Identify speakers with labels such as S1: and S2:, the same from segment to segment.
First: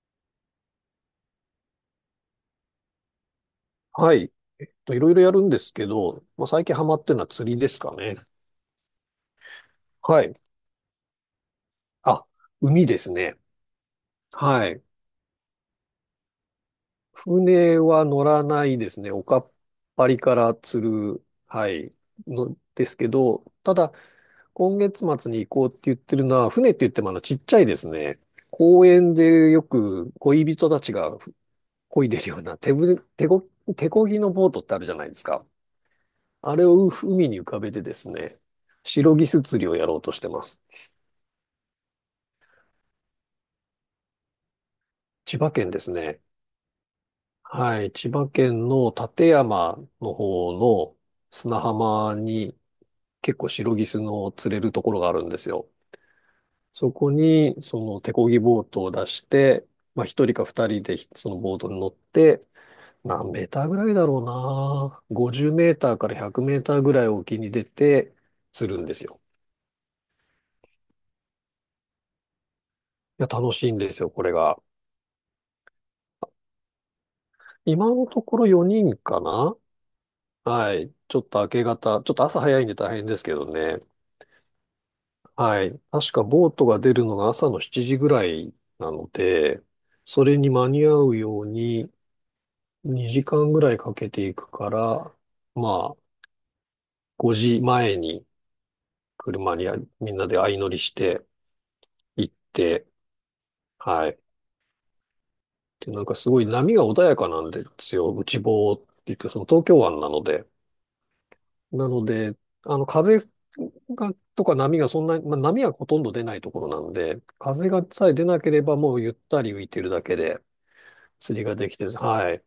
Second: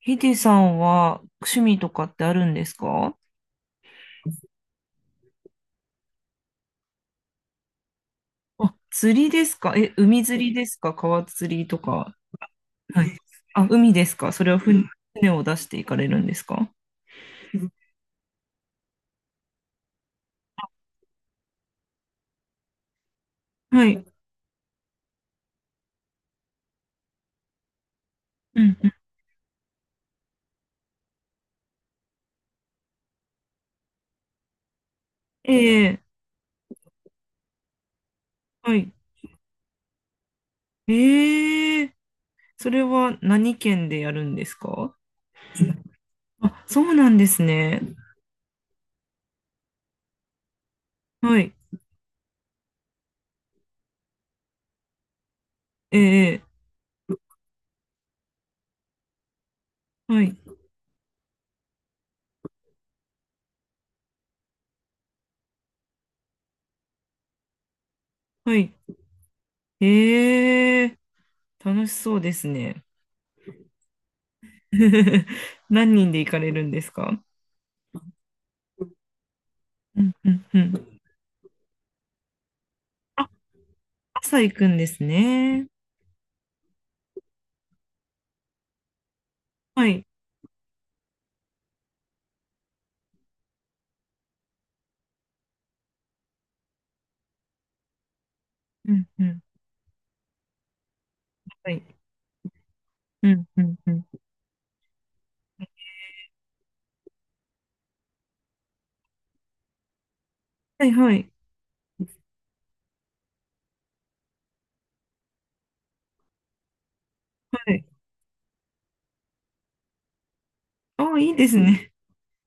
S1: ヒデさんは趣味とかってあるんですか？
S2: はい。といろいろやるんですけど、まあ、最近ハマってるのは釣りですかね。
S1: あ、釣りですか？え、
S2: は
S1: 海
S2: い。
S1: 釣りですか？川釣りとか。
S2: あ、海で
S1: は
S2: す
S1: い。
S2: ね。
S1: あ、海ですか？それは
S2: はい。
S1: 船、船を出していかれるんですか？
S2: 船は乗らないですね。おかっぱりから釣る、はい、のですけど、た
S1: は
S2: だ、
S1: い。
S2: 今月末に行こうって言ってるのは、船って言ってもちっちゃいですね。
S1: うん
S2: 公
S1: うん。
S2: 園でよく恋人たちが漕いでるような手ぶ、手こ、手漕ぎのボートってあるじゃないですか。
S1: ええ。
S2: あれを海に浮かべてですね、
S1: はい。
S2: シロギス釣りをやろうとしてます。
S1: ええ。それは何県でやるんですか？
S2: 千葉県ですね。
S1: あ、そうなんですね。
S2: はい。千葉県の館山の方の
S1: はい。
S2: 砂浜に結構シロギスの釣れるところがあるんですよ。
S1: ええ。
S2: そこにその手漕ぎボートを出して、まあ
S1: は
S2: 一人
S1: い。
S2: か二人でそのボートに乗って、何メーターぐらいだろうな。50メーターから100メーターぐらい沖に出て
S1: はい。
S2: 釣るんですよ。
S1: ええ。楽しそうですね。
S2: いや、楽しいんですよ、これが。
S1: 何人で行かれるんですか？
S2: 今のところ4人かな。
S1: うんうんう
S2: は
S1: ん。
S2: い。ちょっと明け方、ちょっと朝早いんで大変ですけどね。
S1: 朝行くんです
S2: は
S1: ね。
S2: い。確かボートが出るのが朝の7時ぐらいなので、
S1: はい。
S2: それに間に合うように2時間ぐらいかけていくから、まあ、5時前に
S1: うん、うん。
S2: 車にみんなで相乗りして
S1: はい。
S2: 行って、
S1: うん、うん、うん。
S2: はい。で、なんかすごい波が穏やかなんですよ。内房って言って、その東京湾なので。
S1: はい、はい。
S2: なので、風が、とか波がそんなに、まあ、波はほとんど出ないところなんで、風
S1: は
S2: が
S1: い。
S2: さえ出なければもうゆったり浮いてるだけで、
S1: ああ、いい
S2: 釣り
S1: で
S2: が
S1: す
S2: できてる
S1: ね。
S2: んです。はい。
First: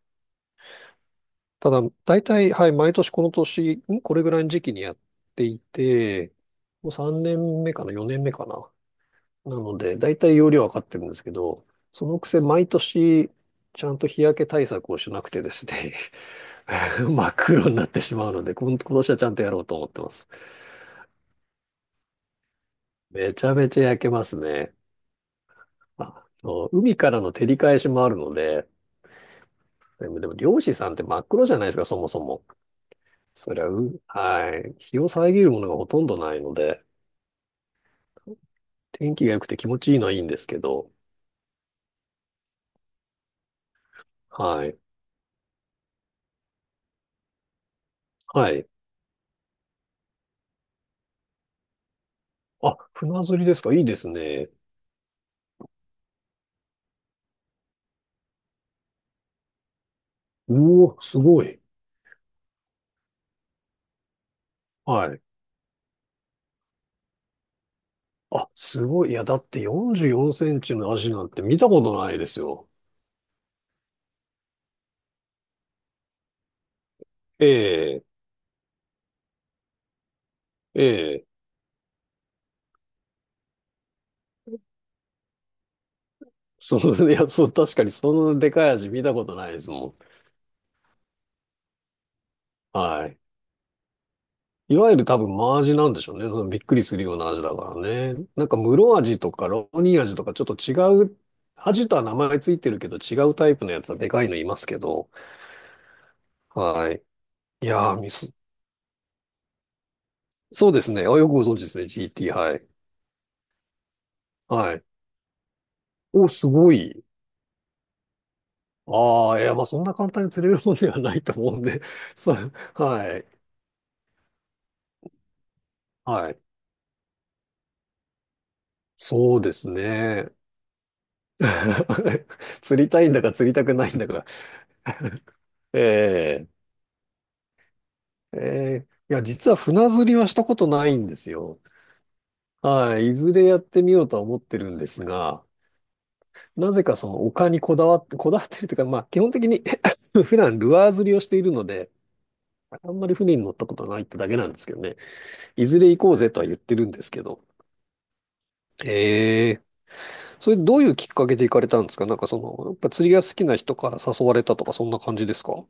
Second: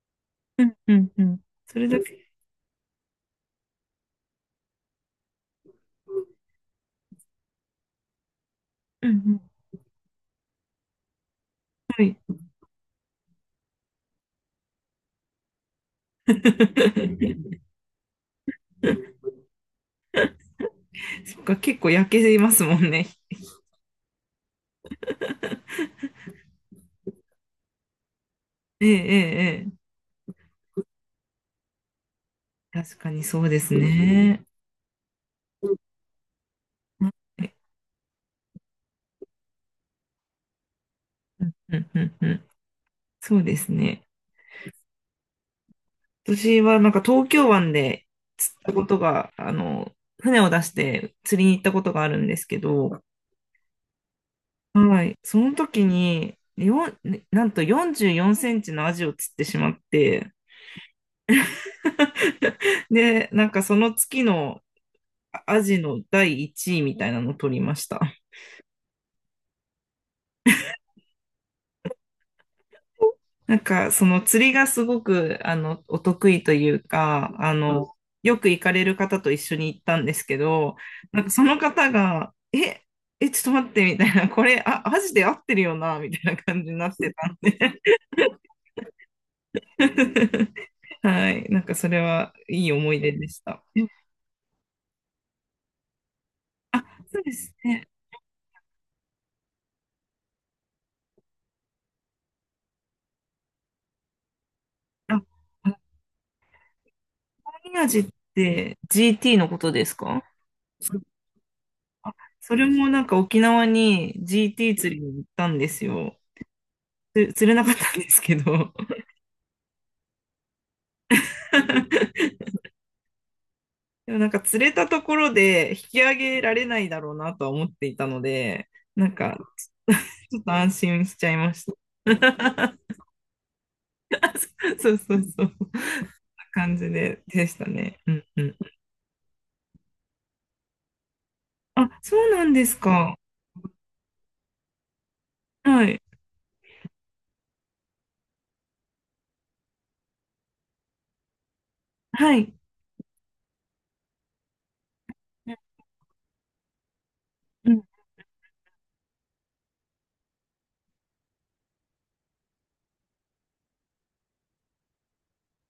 S1: うん、うん、うん。
S2: た
S1: そ
S2: だ、
S1: れだ
S2: 大
S1: け。
S2: 体、はい、毎年これぐらいの時期にやっていて、もう3年目かな、4年目かな。
S1: うん、うん。
S2: なので、大体容量は分かってるんですけど、
S1: は
S2: そ
S1: い。
S2: のくせ毎年、ちゃんと日焼け対策をしなくてですね 真っ 黒になってしまうので、今年はちゃんとやろうと思ってます。
S1: そっか、結構焼けますもんね。
S2: めちゃめちゃ焼けますね。あ、そう、海からの照り返しもあるので、
S1: ええ、ええ、ええ。
S2: でも漁師さんって真っ黒じゃないですか、そもそも。
S1: 確かにそう
S2: そ
S1: で
S2: りゃ
S1: す
S2: う、
S1: ね。
S2: はい。日を遮るものがほとんどないので、
S1: はい。
S2: 天気が良くて気持ちいいのはいいんですけど、
S1: うん、うん、うん、うん。そうですね。
S2: はい。
S1: 私はなんか東京湾で
S2: は
S1: 釣っ
S2: い。
S1: たことが、あの、船を出して釣りに行ったことがあるんですけ
S2: あ、
S1: ど、
S2: 船釣りですか？いいですね。
S1: はい。その時に、よん、ねなんと44センチのアジを釣ってしまって、
S2: うお、すごい。
S1: で、なんかその月の
S2: はい。
S1: アジの第1位みたいなのを取りました。
S2: あ、すごい。いや、だって44センチの足なんて見たことないですよ。
S1: なんかその釣りがすごくあのお得意というか、
S2: え
S1: あの、
S2: え、
S1: よく行かれる方と一緒に行ったんですけど、
S2: え
S1: なん
S2: え。
S1: かその方が、え、え、ちょっと待ってみたいな、これ、あ、アジで合ってるよな、みたいな感じになって
S2: い
S1: た
S2: や、
S1: ん
S2: そう、
S1: で。
S2: 確かにそのでかい足見たことないですもん。
S1: はい。なんかそれはいい思い
S2: は
S1: 出
S2: い。
S1: でした。
S2: いわゆる多分真味なんでしょうね。そのびっく
S1: あ、
S2: りするよう
S1: そう
S2: な
S1: で
S2: 味だ
S1: す
S2: から
S1: ね。
S2: ね。なんか室味とかロニー味とかちょっと違う、味とは名前ついてるけど違うタイプのやつはでかいのいますけど。
S1: あ、ハ
S2: はい。い
S1: ーミ
S2: や
S1: 味
S2: ー、
S1: っ
S2: ミス。
S1: て GT のことですか？
S2: そうです
S1: そ
S2: ね。あ、よくご存知ですね。
S1: あ、
S2: GT、
S1: そ
S2: は
S1: れ
S2: い。
S1: もなんか沖縄に
S2: は
S1: GT
S2: い。
S1: 釣りに行ったんですよ。
S2: お、すごい。
S1: 釣れなかったんですけど。
S2: ああ、いや、まあそんな簡単に釣れるもんではないと思うんで。そ う、はい。
S1: でもなんか釣れたところで引き上
S2: は
S1: げ
S2: い。
S1: られないだろうなとは思っていたので、なんか
S2: そうですね。
S1: ちょっと安心しちゃいました。
S2: 釣り たいんだか釣りたくないんだか。
S1: そうそう そう。
S2: ええ
S1: 感じでしたね。うん
S2: え
S1: うん。
S2: え、いや、実は船釣りはしたことないんですよ。
S1: あ、そうなんです
S2: はい。
S1: か。
S2: いずれやってみようとは思ってるんですが、
S1: はい。
S2: なぜかその丘にこだわってるというか、まあ基本的に 普段ルアー釣りをしているので、
S1: はい。
S2: あんまり船に乗ったことないってだけなんですけどね。いずれ行こうぜとは言ってるんですけど。
S1: うん。
S2: ええ、それどういうきっかけで行かれたんですか？なんかその、やっぱ釣りが好きな人から誘われたとかそんな感じですか？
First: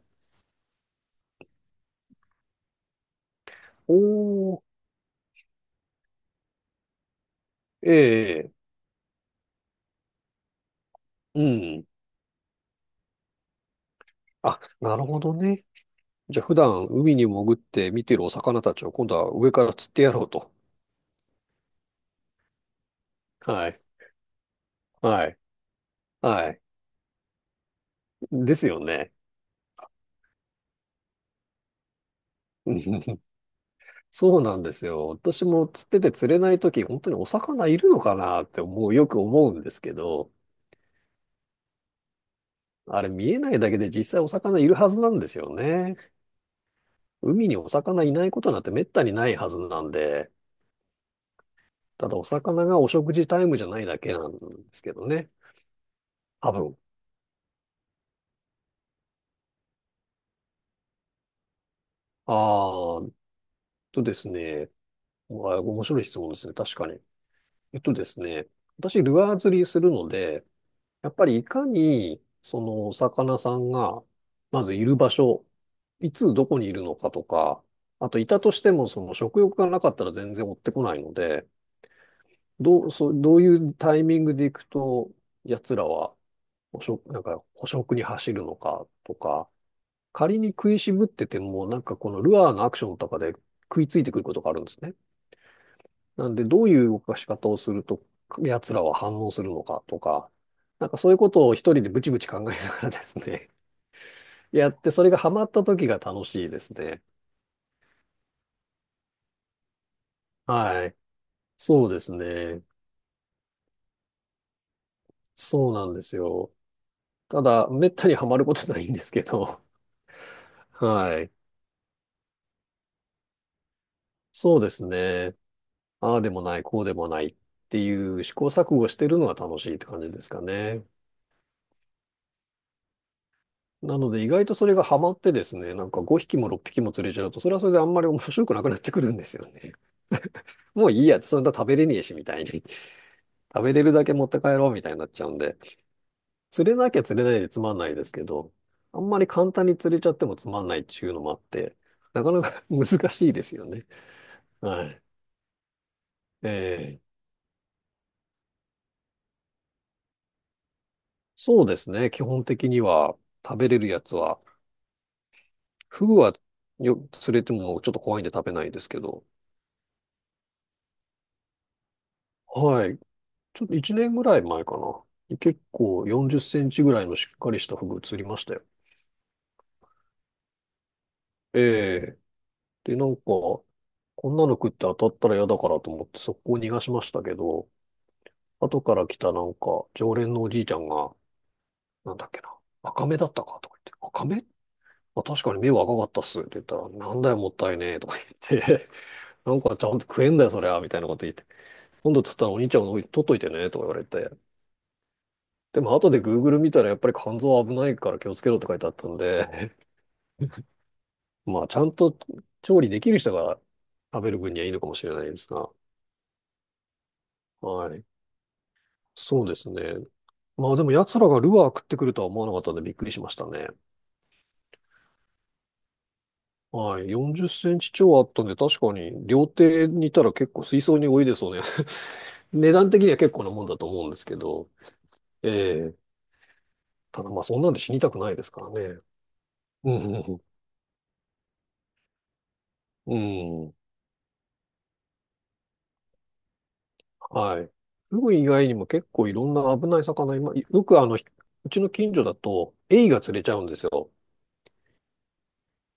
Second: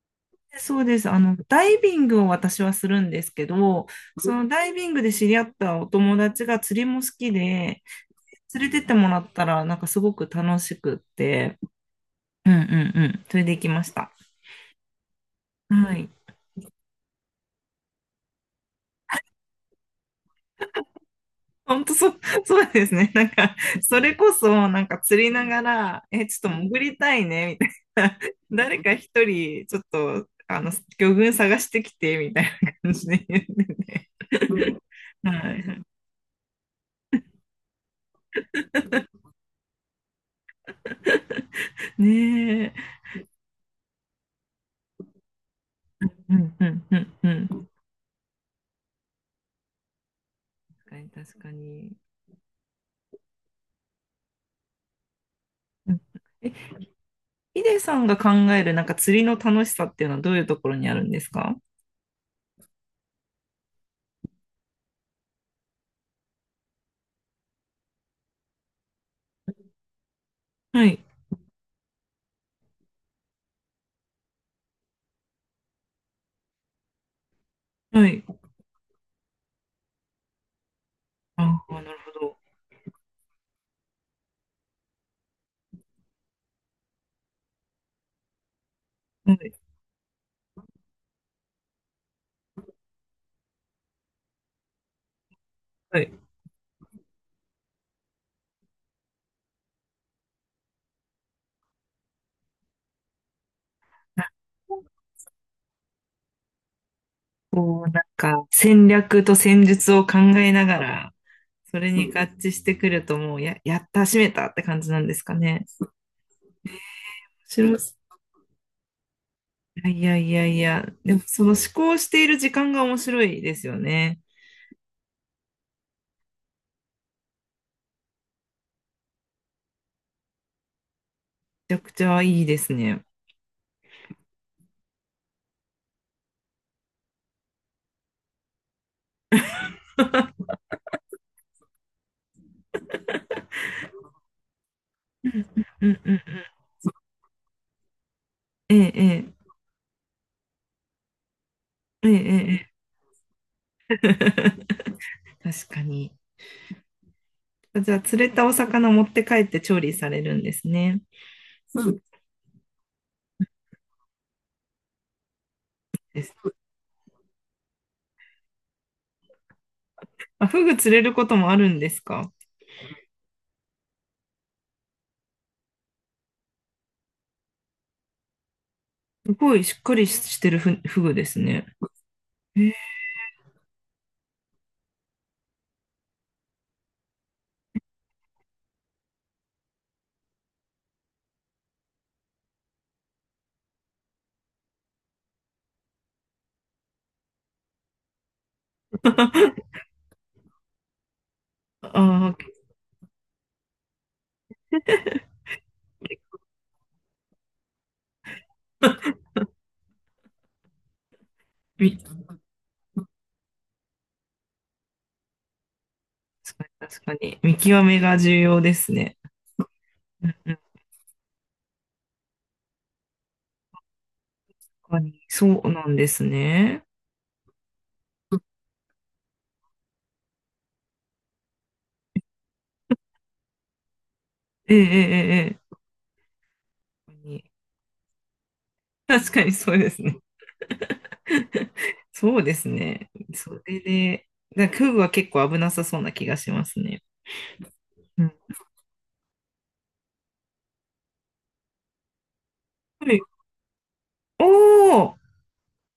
S1: そうです。あの、ダイビングを私はするんですけど、その
S2: おー、
S1: ダイビングで知り合ったお友達が釣りも好きで、
S2: ええ、
S1: 連れてってもらったら、なんかすごく楽しくっ
S2: う
S1: て、
S2: ん。
S1: うんうんうん、それで行きました。
S2: あ、なるほどね。
S1: はい。
S2: じゃあ普段海に潜って見てるお魚たちを今度は上から釣ってやろうと。
S1: 本当そう、そうですね。なんか、
S2: はい。
S1: それこそ、なんか釣
S2: は
S1: り
S2: い。
S1: ながら、え、ちょ
S2: は
S1: っと
S2: い。
S1: 潜りたいね、みたいな。
S2: です
S1: 誰
S2: よ
S1: か一
S2: ね。
S1: 人、ちょっと、あの、魚群探してきて、みたい な
S2: う
S1: 感じ
S2: ん、
S1: で言ってて。
S2: そうなんですよ。
S1: は
S2: 私も
S1: い。
S2: 釣ってて釣れないとき、本当にお魚いるのかなってよく思うんですけど、
S1: ねえ。
S2: あれ見えないだけで実際お魚いるはずなんですよね。
S1: うんうんうんう
S2: 海にお
S1: ん。
S2: 魚いないことなんてめったにないはずなんで、
S1: 確かに。
S2: ただお魚がお食事タイムじゃないだけなんですけどね。
S1: うん。
S2: 多
S1: え、
S2: 分。
S1: ヒデさんが考えるなんか釣りの楽しさっていうのはどういうところにあるんですか？
S2: ああ、とですね。うわ面白い質問ですね。確かに。えっとですね、私、ルアー釣りするので、
S1: はい、
S2: やっぱりいかに、お魚さんが、まずいる場所、いつどこにいるのかとか、
S1: は
S2: あと、
S1: い。
S2: いたとしても、食欲がなかったら全然追ってこないので、
S1: ああ、なるほど。
S2: どういうタイミングで行くと、奴らは、捕食に走るのかと
S1: は
S2: か、
S1: い、
S2: 仮に食いしぶってても、なんかこのルアーのアクションとかで食いついてくることがあるんですね。
S1: はい。
S2: なんで、どういう動かし方をすると、奴らは反応するのかとか、なんかそういうことを一人でブチブチ考えながらですね、やって、それがハマった時が楽しいですね。
S1: こう、なんか、戦略と戦術を考えなが
S2: はい。
S1: ら、そ
S2: そ
S1: れ
S2: うで
S1: に
S2: す
S1: 合致し
S2: ね。
S1: てくると、もう、やった、締めたって感じなんですかね。
S2: そうな
S1: 面
S2: んですよ。た
S1: 白
S2: だ、
S1: い。
S2: めったにハマることないんですけど、
S1: いやいやいやい や、で
S2: は
S1: も、
S2: い。
S1: その思考している時間が面白いですよね。
S2: そうですね。ああでもない、こうでもないっていう試行錯誤してるのが楽しいって感じですかね。
S1: めちゃくちゃいいですね。
S2: なので意外とそれがハマってですね、なんか5匹も6匹も釣れちゃうと、それはそれであんまり面白くなくなってくるんですよね。もういいや、そんな食べれねえし、みたいに。食べれるだけ持って帰ろう、みたいになっちゃうんで。
S1: うんうん。
S2: 釣れなきゃ釣れないでつまんないですけど、あんまり
S1: え
S2: 簡単に釣れちゃってもつまんないっていうのもあって、
S1: え、ええ、
S2: なかな
S1: え
S2: か
S1: え。
S2: 難しいですよ
S1: ええ。
S2: ね。はい。
S1: 確かに。
S2: えー
S1: じゃあ、釣れたお魚持って帰って調理されるんですね。
S2: そうで
S1: フう
S2: す
S1: グん。
S2: ね。基本的には食べれるやつは、フグ
S1: です。
S2: は釣れてもちょっと怖いんで食べないですけど、
S1: あ、フグ釣れることもあるんですか？
S2: はい。ちょっと1年ぐらい前かな。結構40センチぐらいのしっかりしたフグ釣りましたよ。
S1: すごいしっかりしてるフグです
S2: え
S1: ね。
S2: え。で、なんか、こんなの食って当たったら嫌だからと思って速攻逃がしましたけど、後から来たなんか、常連のおじいちゃんが、なんだっけな、赤目だったかとか言って、赤目、まあ、確かに目は赤かったっすって言ったら、なんだよもったいねえとか言って、なん かちゃんと食えんだよそりゃ、みたいなこと言って、
S1: あ
S2: 今度釣った
S1: あ。
S2: らお兄ちゃんの方取っといてね、とか言われて、でも後で Google 見たらやっぱり肝臓危ないから気をつけろって書いてあったんで、まあちゃんと
S1: 確
S2: 調理できる人が食べる分にはいいのかもしれないですが、
S1: かに、確かに。見極
S2: は
S1: め
S2: い。
S1: が重要ですね。
S2: そうですね。
S1: うんうん、
S2: まあでも奴らがルアー食ってくるとは思わなかったんでびっくりしましたね。
S1: 確かに。そうなんですね。
S2: はい。40センチ超あったんで、確かに料亭にいたら結構水槽に泳いでそうね。値段的には結構なもんだと思うんですけど。
S1: ええええ
S2: ええ、
S1: え
S2: ただまあ
S1: え。
S2: そんなんで死にたくないですからね。
S1: 確かにそうで
S2: うん、
S1: すね。
S2: うん、
S1: そうですね。
S2: う
S1: そ
S2: ん、うん。
S1: れで、なんかフグは結構危なさそうな気がしますね。
S2: はい。フ
S1: うん。
S2: グ以外にも結構いろんな危ない魚、今、よくうちの近所だと、エ
S1: は
S2: イ
S1: い。
S2: が釣れちゃうんですよ。
S1: おー、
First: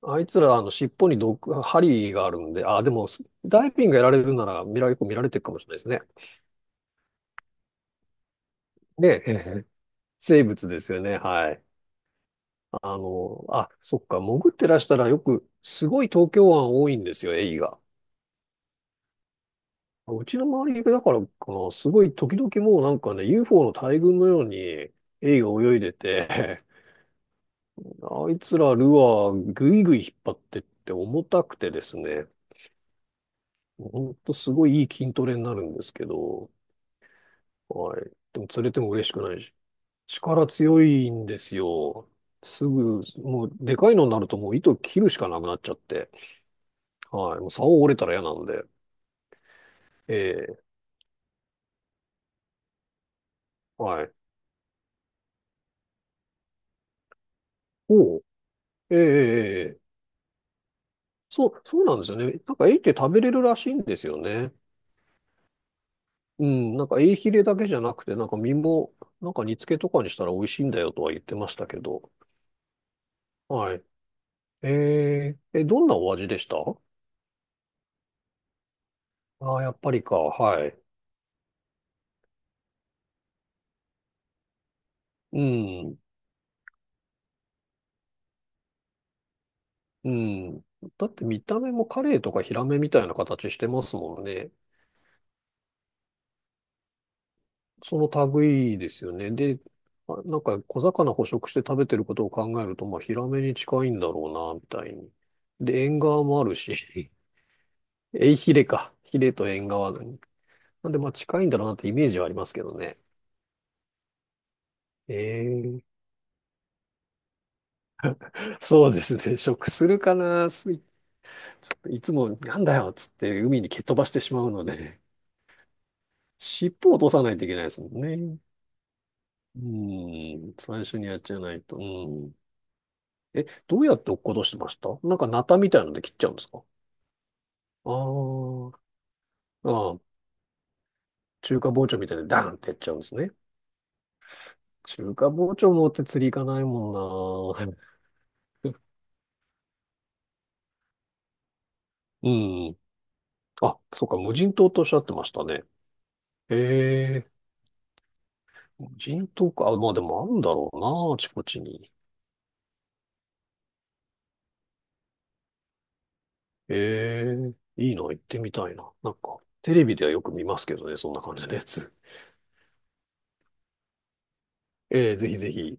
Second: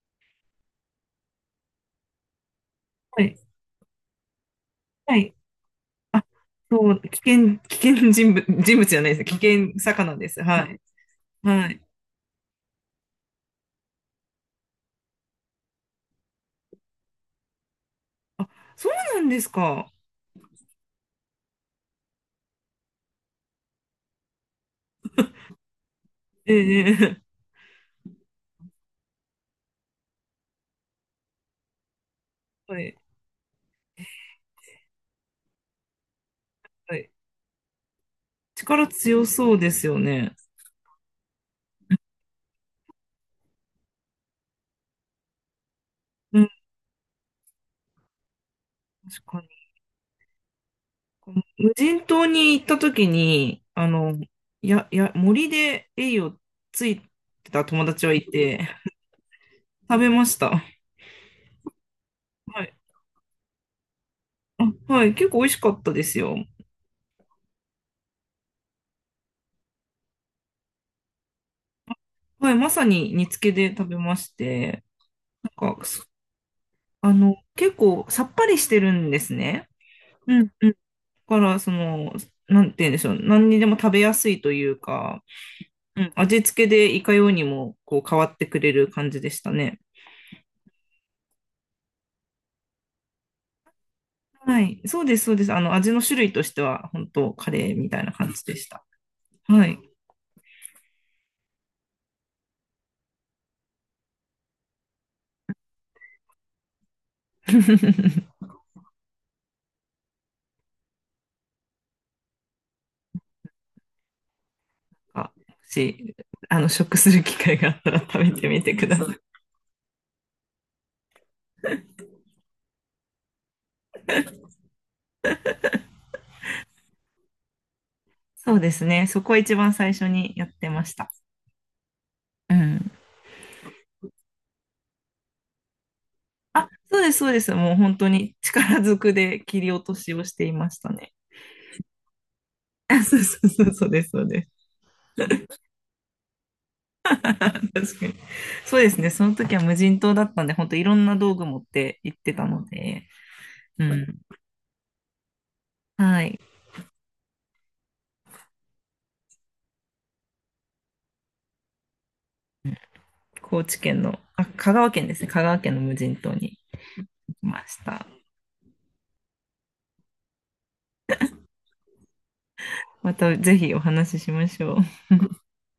S2: あいつら、尻尾に針があるんで、あ、でも、
S1: は
S2: ス
S1: い、
S2: ダイビングやられるなら、見られ、結構見
S1: は
S2: られ
S1: い。
S2: てるかもしれないですね。
S1: あ、そう、危険人物、人物じゃな
S2: ね
S1: いです。
S2: え、え
S1: 危
S2: え、
S1: 険魚です。
S2: 生
S1: は
S2: 物
S1: い。
S2: ですよね。はい。
S1: はい。
S2: あ、そっか、潜ってらしたらよく、すごい東京湾多いんですよ、エイが。
S1: あ、そうなんですか。
S2: うちの周りだからかな、すごい時々もうなんかね、UFO の大群のように、エイが泳いでて、
S1: ええ。
S2: あいつらルアーぐいぐい引っ張ってって重たくてですね、
S1: はい。
S2: ほんとすごいいい筋トレになるんですけど、
S1: はい。
S2: はい。でも釣れて
S1: 力
S2: も嬉しく
S1: 強
S2: ないし。
S1: そうですよね。
S2: 力強いんですよ。すぐ、もう、でかいのになるともう糸切るしかなくなっちゃって。
S1: うん、
S2: はい。もう竿折れたら嫌なんで。
S1: 確かに。
S2: ええ。
S1: この無人島に行った時に、あ
S2: はい。
S1: の、森でエイをついてた友達は
S2: お
S1: い
S2: う。
S1: て、
S2: ええええええ、
S1: 食べました。
S2: そう、そうなんですよね。なん
S1: は
S2: か、エ
S1: い。
S2: イって食べれるらしいんですよね。
S1: あ、はい。結構美味しかったですよ。
S2: うん。なんか、エイヒレだけじゃなくて、なんか、身も、なんか、煮付けとかにしたら美味しいんだよとは言ってましたけど。
S1: はい。まさに煮付けで
S2: はい。
S1: 食べまし
S2: え
S1: て、
S2: ええ、
S1: なんか、
S2: どんなお味でした？あ
S1: あの、結構さっぱりしてるんです
S2: あー、
S1: ね。
S2: やっぱりか。
S1: うん
S2: は
S1: うん。
S2: い。
S1: だから、その、なんて言うんでしょう。何にでも食べやすいというか、
S2: うん。
S1: うん、味付けでいかようにもこう変わってくれる感じでしたね。
S2: うん。だって見た目もカレイとかヒラメみたいな形してますもんね。
S1: はい。そうです、そうです。あの、味の種類としては、本当カレーみ
S2: そ
S1: たい
S2: の
S1: な感じでし
S2: 類い
S1: た。
S2: ですよね。で、
S1: はい。
S2: あ、なんか小魚捕食して食べてることを考えると、まあヒラメに近いんだろうな、みたいに。で、縁側もあるし、エイ ヒレか。ヒレと縁側なんで、まあ近いんだろうなってイメージはありますけどね。え
S1: あ、も
S2: え、
S1: し、あの、食する機会があったら食べてみてく
S2: そう
S1: だ
S2: で
S1: さ
S2: す
S1: い。
S2: ね。食するかな。いつもなんだよっつって海に蹴っ飛ばしてしまうので、尻尾を落とさないといけないですもんね。
S1: そうですね。そこは一
S2: う
S1: 番最初にやっ
S2: ん。
S1: てま
S2: 最
S1: し
S2: 初に
S1: た。
S2: やっちゃないと。うん。
S1: うん。
S2: え、どうやって落っことしてました？なんかナタみたいので切っちゃうんですか？
S1: あ、そうです、そうです。もう
S2: あ
S1: 本当に
S2: ー、
S1: 力ずくで切
S2: あ
S1: り落と
S2: ー。
S1: し
S2: あ、
S1: をしていましたね。
S2: 中華包丁みたいでダーンってやっ ちゃうん
S1: あ
S2: です
S1: そう
S2: ね。
S1: そうそう、そうです、そうです。
S2: 中華包丁持って釣り行かない
S1: 確
S2: もん
S1: かに。
S2: な。
S1: そ うですね。その時は無人島だったんで、本当いろんな道具持って行っ
S2: う
S1: てたの
S2: ん。
S1: で、
S2: あ、
S1: う
S2: そっか、
S1: ん。
S2: 無人島とおっしゃってましたね。
S1: はい。
S2: へえ、無人島か。あ、まあでもあるんだろうな、あちこちに。
S1: 高知県の、あ、香川県ですね。香川県の無人島に
S2: へ
S1: 行きま
S2: え、
S1: し
S2: いいな、
S1: た。
S2: 行ってみたいな。なんか、テレビではよく見ますけどね、そんな感じのやつ。
S1: またぜひお話ししましょう。
S2: ええ、ぜひぜひ。